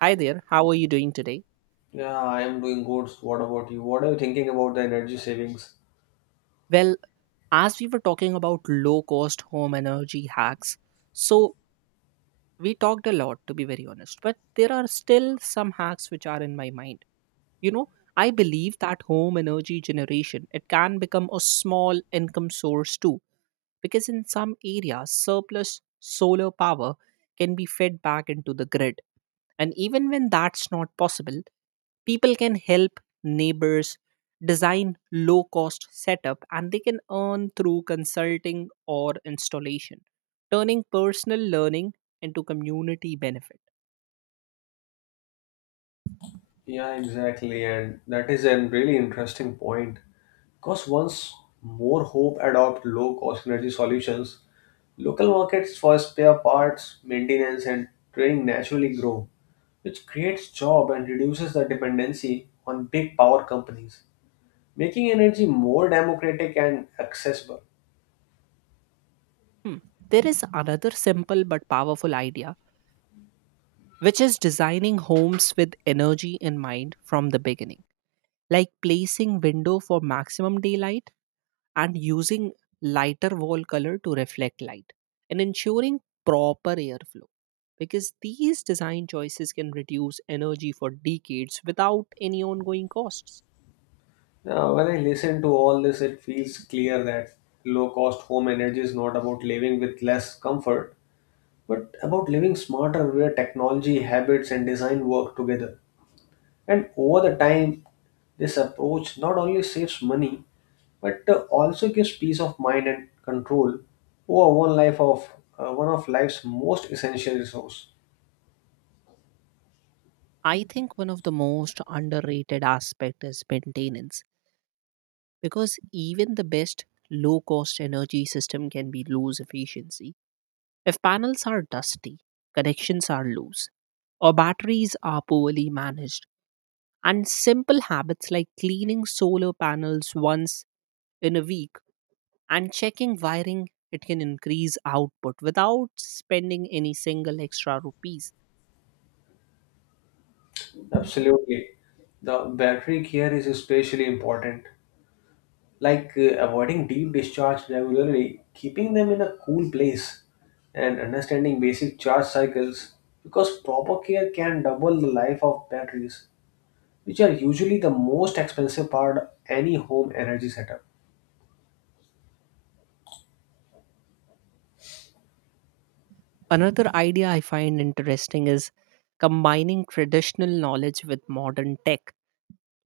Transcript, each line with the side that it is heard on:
right: Hi there, how are you doing today?
left: Yeah, I am doing good. What about you? What are you thinking about the energy savings?
right: Well, as we were talking about low cost home energy hacks, so we talked a lot to be very honest, but there are still some hacks which are in my mind. You know, I believe that home energy generation, it can become a small income source too, because in some areas, surplus solar power can be fed back into the grid. And even when that's not possible, people can help neighbors design low cost setup and they can earn through consulting or installation, turning personal learning into community benefit.
left: Yeah, exactly. And that is a really interesting point. Because once more hope adopt low cost energy solutions, local markets for spare parts, maintenance, and training naturally grow, which creates job and reduces the dependency on big power companies, making energy more democratic and accessible.
right: Hmm. There is another simple but powerful idea, which is designing homes with energy in mind from the beginning, like placing window for maximum daylight and using lighter wall color to reflect light and ensuring proper airflow, because these design choices can reduce energy for decades without any ongoing costs.
left: When I listen to all this, it feels clear that low cost home energy is not about living with less comfort, but about living smarter where technology, habits, and design work together. And over the time, this approach not only saves money but also gives peace of mind and control over one life of one of life's most essential resource.
right: I think one of the most underrated aspect is maintenance, because even the best low cost energy system can be lose efficiency if panels are dusty, connections are loose, or batteries are poorly managed. And simple habits like cleaning solar panels once in a week and checking wiring, it can increase output without spending any single extra rupees.
left: Absolutely, the battery care is especially important like avoiding deep discharge regularly, keeping them in a cool place, and understanding basic charge cycles because proper care can double the life of batteries, which are usually the most expensive part of any home energy setup.
right: Another idea I find interesting is combining traditional knowledge with modern tech,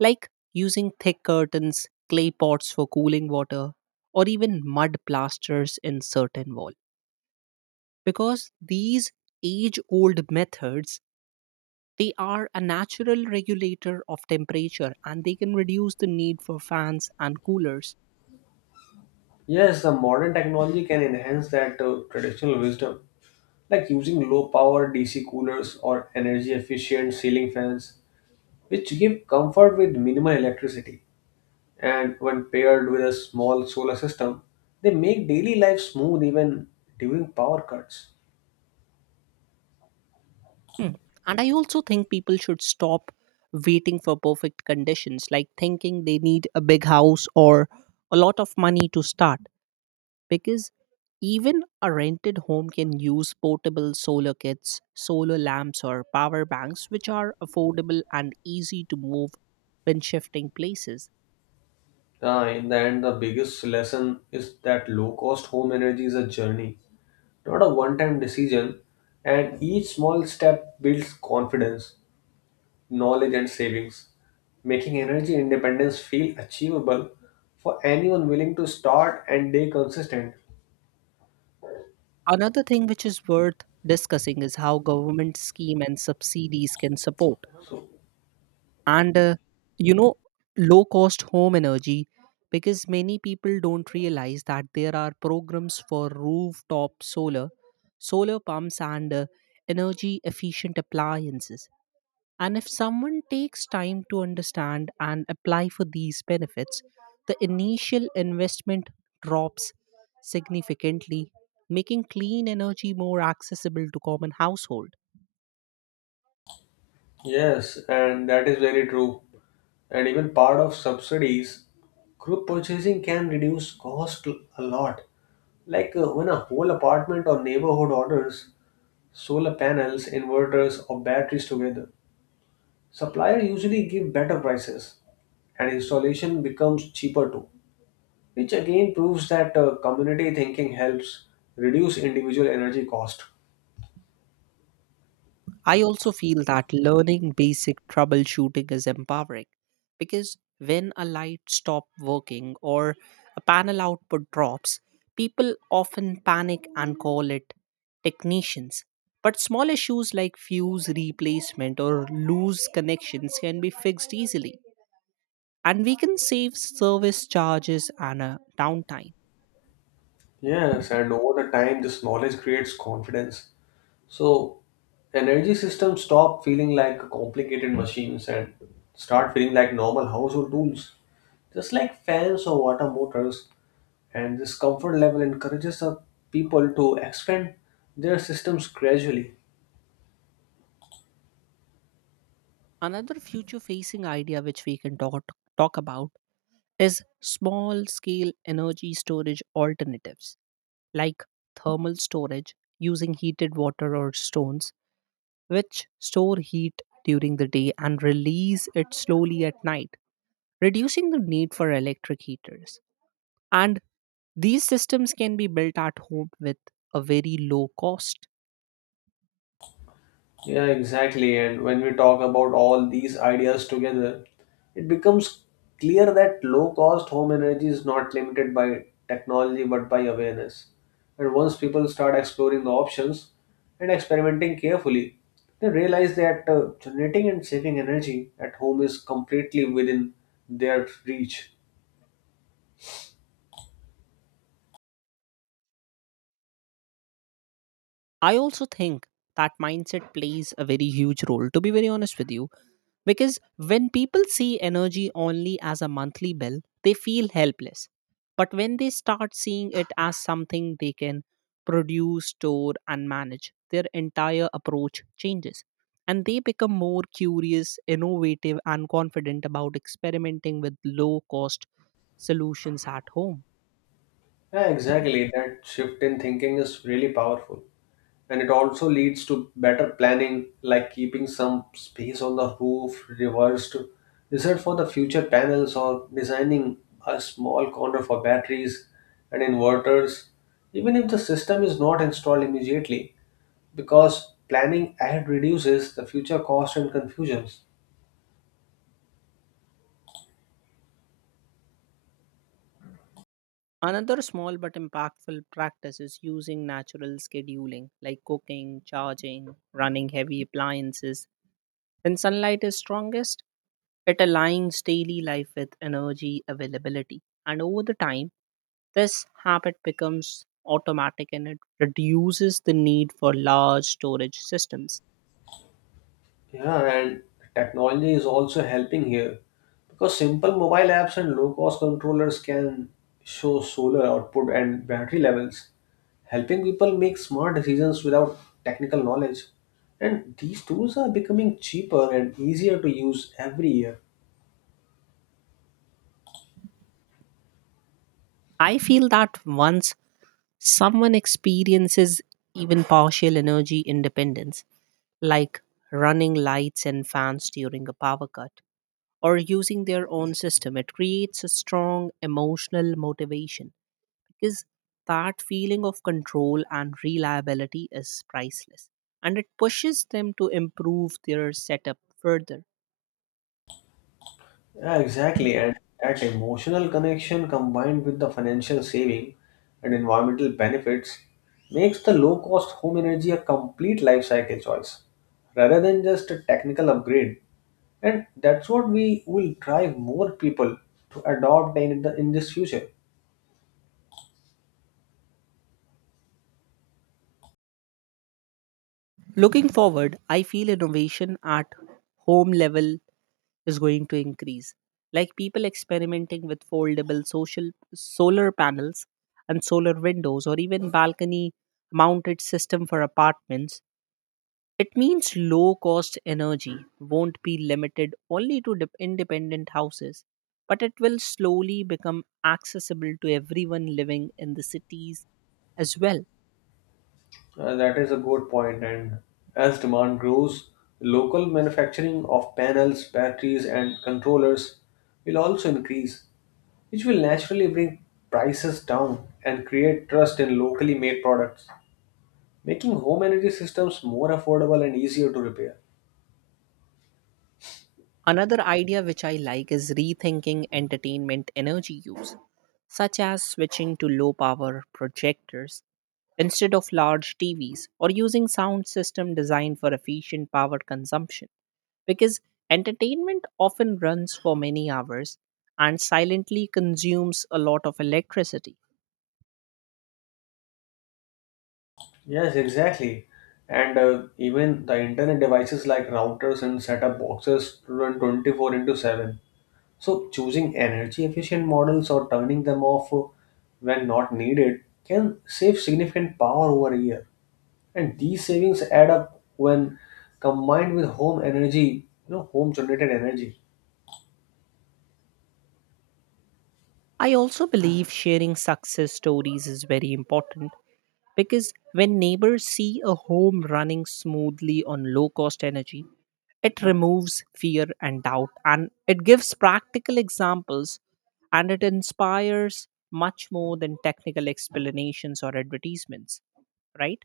right: like using thick curtains, clay pots for cooling water, or even mud plasters in certain walls. Because these age old methods, they are a natural regulator of temperature and they can reduce the need for fans and coolers.
left: Yes, the modern technology can enhance that traditional wisdom, like using low power DC coolers or energy efficient ceiling fans, which give comfort with minimal electricity. And when paired with a small solar system, they make daily life smooth even during power cuts.
right: Hmm. And I also think people should stop waiting for perfect conditions, like thinking they need a big house or a lot of money to start, because even a rented home can use portable solar kits, solar lamps, or power banks, which are affordable and easy to move when shifting places.
left: In the end, the biggest lesson is that low cost home energy is a journey, not a one time decision, and each small step builds confidence, knowledge, and savings, making energy independence feel achievable for anyone willing to start and stay consistent.
right: Another thing which is worth discussing is how government scheme and subsidies can support.
left: So,
right: And you know, low cost home energy, because many people don't realize that there are programs for rooftop solar, solar pumps, and energy efficient appliances, and if someone takes time to understand and apply for these benefits, the initial investment drops significantly, making clean energy more accessible to common household.
left: yes, and that is very true. And even part of subsidies, group purchasing can reduce cost a lot. Like when a whole apartment or neighborhood orders solar panels, inverters, or batteries together, suppliers usually give better prices and installation becomes cheaper too, which again proves that community thinking helps reduce individual energy cost.
right: I also feel that learning basic troubleshooting is empowering because when a light stops working or a panel output drops, people often panic and call it technicians. But small issues like fuse replacement or loose connections can be fixed easily, and we can save service charges and downtime.
left: Yes, and over the time, this knowledge creates confidence. So energy systems stop feeling like complicated machines and start feeling like normal household tools, just like fans or water motors. And this comfort level encourages the people to expand their systems gradually.
right: Another future facing idea which we can talk about is small scale energy storage alternatives like thermal storage using heated water or stones, which store heat during the day and release it slowly at night, reducing the need for electric heaters. And these systems can be built at home with a very low cost.
left: Yeah, exactly. And when we talk about all these ideas together, it becomes clear that low cost home energy is not limited by technology but by awareness. And once people start exploring the options and experimenting carefully, they realize that generating and saving energy at home is completely within their reach.
right: I also think that mindset plays a very huge role, to be very honest with you. Because when people see energy only as a monthly bill, they feel helpless. But when they start seeing it as something they can produce, store, and manage, their entire approach changes. And they become more curious, innovative, and confident about experimenting with low cost solutions at home.
left: Yeah, exactly. That shift in thinking is really powerful. And it also leads to better planning like keeping some space on the roof reversed reserved for the future panels or designing a small corner for batteries and inverters even if the system is not installed immediately because planning ahead reduces the future cost and confusions.
right: Another small but impactful practice is using natural scheduling like cooking, charging, running heavy appliances, when sunlight is strongest, it aligns daily life with energy availability. And over the time, this habit becomes automatic and it reduces the need for large storage systems.
left: Yeah, and technology is also helping here because simple mobile apps and low cost controllers can show solar output and battery levels, helping people make smart decisions without technical knowledge. And these tools are becoming cheaper and easier to use every year.
right: I feel that once someone experiences even partial energy independence, like running lights and fans during a power cut, or using their own system, it creates a strong emotional motivation, because that feeling of control and reliability is priceless and it pushes them to improve their setup further.
left: Yeah, exactly. And that emotional connection combined with the financial saving and environmental benefits makes the low cost home energy a complete life cycle choice rather than just a technical upgrade. And that's what we will drive more people to adopt in, the, in this future.
right: Looking forward, I feel innovation at home level is going to increase, like people experimenting with foldable social solar panels and solar windows or even balcony mounted system for apartments. It means low cost energy won't be limited only to dep independent houses, but it will slowly become accessible to everyone living in the cities as well.
left: That is a good point. And as demand grows, local manufacturing of panels, batteries, and controllers will also increase, which will naturally bring prices down and create trust in locally made products, making home energy systems more affordable and easier to repair.
right: Another idea which I like is rethinking entertainment energy use, such as switching to low power projectors instead of large TVs or using sound system designed for efficient power consumption, because entertainment often runs for many hours and silently consumes a lot of electricity.
left: Yes, exactly. And even the internet devices like routers and setup boxes run 24 into 7. So, choosing energy efficient models or turning them off when not needed can save significant power over a year. And these savings add up when combined with home energy, home generated energy.
right: I also believe sharing success stories is very important, because when neighbors see a home running smoothly on low cost energy, it removes fear and doubt and it gives practical examples and it inspires much more than technical explanations or advertisements, right?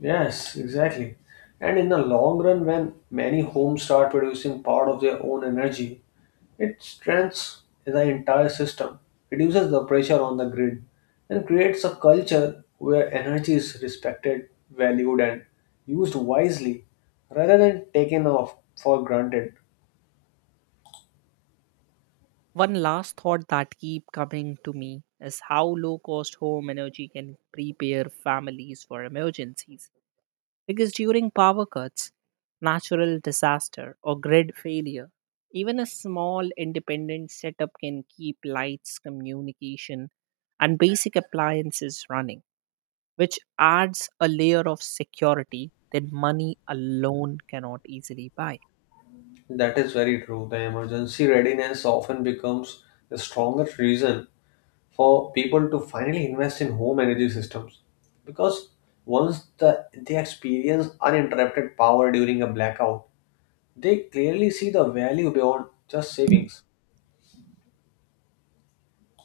left: Yes, exactly. And in the long run, when many homes start producing part of their own energy, it strengthens the entire system, reduces the pressure on the grid, and creates a culture where energy is respected, valued, and used wisely rather than taken off for granted.
right: One last thought that keep coming to me is how low cost home energy can prepare families for emergencies. Because during power cuts, natural disaster or grid failure, even a small independent setup can keep lights, communication, and basic appliances running, which adds a layer of security that money alone cannot easily buy.
left: That is very true. The emergency readiness often becomes the strongest reason for people to finally invest in home energy systems because once the, they experience uninterrupted power during a blackout they clearly see the value beyond just savings.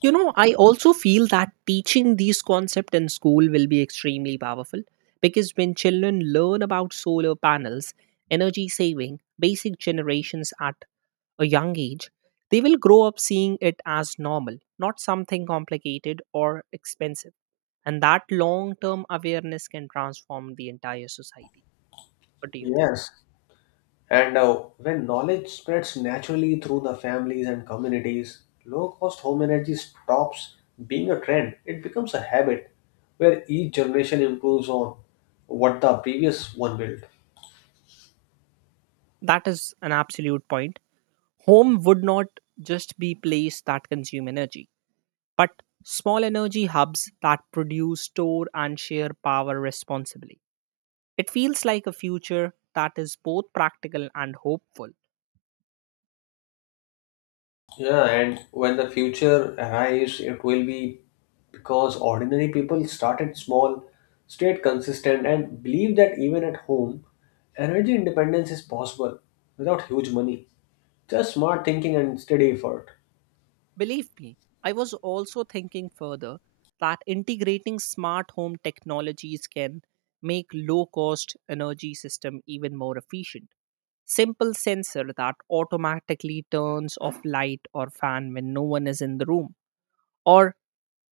right: You know, I also feel that teaching these concepts in school will be extremely powerful, because when children learn about solar panels, energy saving, basic generations at a young age, they will grow up seeing it as normal, not something complicated or expensive. And that long term awareness can transform the entire society. What do you think?
left: Yes, and when knowledge spreads naturally through the families and communities low cost home energy stops being a trend. It becomes a habit where each generation improves on what the previous one built.
right: That is an absolute point. Home would not just be place that consume energy, but small energy hubs that produce, store, and share power responsibly. It feels like a future that is both practical and hopeful.
left: Yeah, and when the future arrives, it will be because ordinary people started small, stayed consistent, and believe that even at home, energy independence is possible without huge money. Just smart thinking and steady effort.
right: Believe me, I was also thinking further that integrating smart home technologies can make low cost energy system even more efficient. Simple sensor that automatically turns off light or fan when no one is in the room, or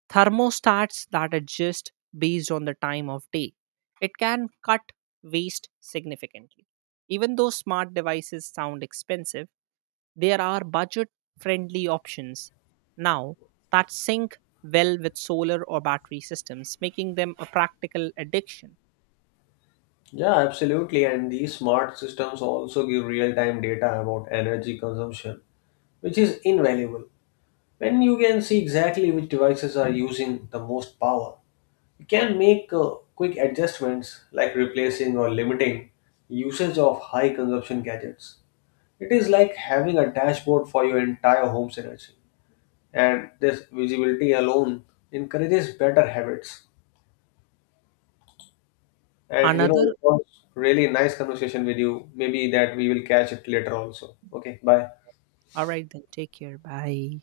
right: thermostats that adjust based on the time of day. It can cut waste significantly. Even though smart devices sound expensive, there are budget friendly options now that sync well with solar or battery systems, making them a practical addiction.
left: Yeah, absolutely. And these smart systems also give real time data about energy consumption, which is invaluable. When you can see exactly which devices are using the most power you can make quick adjustments like replacing or limiting usage of high consumption gadgets. It is like having a dashboard for your entire home's energy. And this visibility alone encourages better habits. And
right: Another,
left: it was really nice conversation with you. Maybe that we will catch it later also. Okay, bye.
right: all right, then take care. Bye.